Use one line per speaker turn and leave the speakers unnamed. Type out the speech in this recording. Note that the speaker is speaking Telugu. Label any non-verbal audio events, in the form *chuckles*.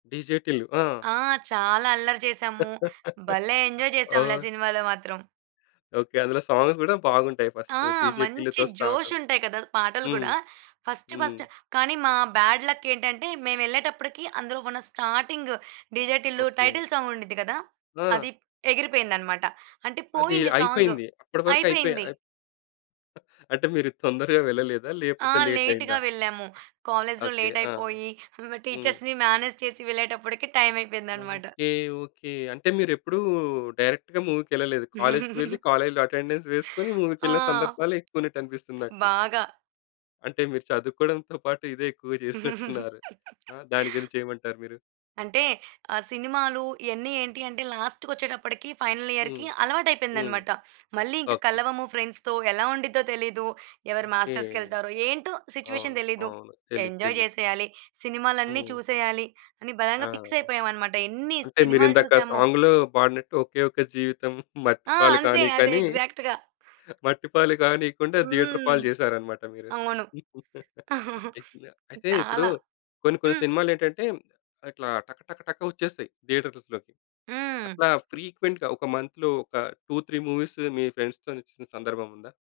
'డీజే టిల్లు' ఆ!
ఆ! చాలా అల్లరి చేసాము.
*giggles*
భలే ఎంజాయ్ చేసాంలే
ఓహ్!
సినిమాలో మాత్రం.
ఓకే, అందులో సాంగ్స్ కూడా బాగుంటాయి,
ఆ!
ఫస్ట్ 'డీజే
మంచి
టిల్లుతో' స్టార్ట్.
జోష్ ఉంటాయి కదా! పాటలు
హ్మ్.
కూడా. ఫస్ట్ ఫస్ట్,
హ్మ్.
కానీ మా బ్యాడ్‌లక్ ఏంటంటే, మేమెళ్ళేటప్పటికి అందులో ఉన్న starting DJ Tillu
okay.
Title song ఉండిద్ది కదా!
ఆ!
అది ఎగిరిపోయిందన్నమాట, అంటే
అది
పోయింది సాంగు.
అయిపోయింది. అప్పటి వరకు అయిపోయి
అయిపోయింది.
*chuckles* అంటే మీరు తొందరగా వెళ్ళలేదా
ఆ!
లేపోతే లేట్
లేట్‌గా
అయిందా?
వెళ్ళాము. కాలేజ్‌లో
ఓకే,
లేట్
ఆ!
అయిపోయి
హ్మ్.
టీచర్స్‌ని మేనేజ్ చేసి వెళ్ళేటప్పటికి, టైం అయిపోయిందన్నమాట.
Okay, okay. అంటే మీరెప్పుడూ డైరెక్ట్‌గా మూవీకెళ్ళలేదు. కాలేజ్‌కి వెళ్లి
*giggles*
కాలేజ్‌లో అటెండెన్స్ వేసుకొని
ఆ!
మూవీకెళ్ళిన సందర్భాలే ఎక్కువున్నట్టనిపిస్తుంది నాకు.
బాగా.
అంటే మీరు చదువుకోవడంతో పాటు ఇదే ఎక్కువగా *chuckles* చేసినట్టున్నారు. ఆ!
*giggles*
దాని గురించి ఏమంటారు మీరు?
అంటే ఆ సినిమాలు ఇయన్ని ఏంటి అంటే, లాస్ట్‌కొచ్చేటప్పటికి ఫైనల్
హ్మ్.
ఇయర్‌కి
హ్మ్.
అలవాటయిపోయిందన్నమాట. మళ్ళీ ఇంకా
ఓకే.
కలవము ఫ్రెండ్స్ తో ఎలా ఉండిద్దో తెలియదు. ఎవరు
ఓకే.
మాస్టర్స్‌కెళ్తారో ఏంటో
అవును.
సిచ్యువేషన్ తెలియదు.
అవును. తెలీదు,
ఎంజాయ్
తెలీదు.
చేసేయాలి, సినిమాలన్ని
హ్మ్.
చూసేయాలి, అని
ఆ!
బలంగా ఫిక్స్ అయిపోయామన్నమాట. ఎన్ని
అంటే,
సినిమాలు
మీరిందాక
చూసామో.
సాంగ్‌లో పాడినట్టు *chuckles* 'ఒకే ఒక్క జీవితం
ఆ!
మట్టిపాలు
అంతే
కానీకు'
అదే
అని.
ఎగ్జాక్ట్‌గా.
*giggles* మట్టి పాలు కానియకుండా థియేటర్
హ్మ్.
పాలు చేసారన్నమాట మీరు.
అవును.
*giggles*
*chuckles*
ఐతేన అయితే ఇప్పుడు
చాలా.
కొన్ని కొన్ని
హ్మ్.
సినిమాలు ఏంటంటే, ఇట్లా టక టక టక వచ్చేస్తాయి థియేటర్స్‌లోకి.
హ్మ్.
అట్లా ఫ్రీక్వెంట్‌గా, ఒక మంత్‌లో ఒక 2, 3 మూవీస్ మీ ఫ్రెండ్స్‌తో చూసిన సందర్భం ఉందా?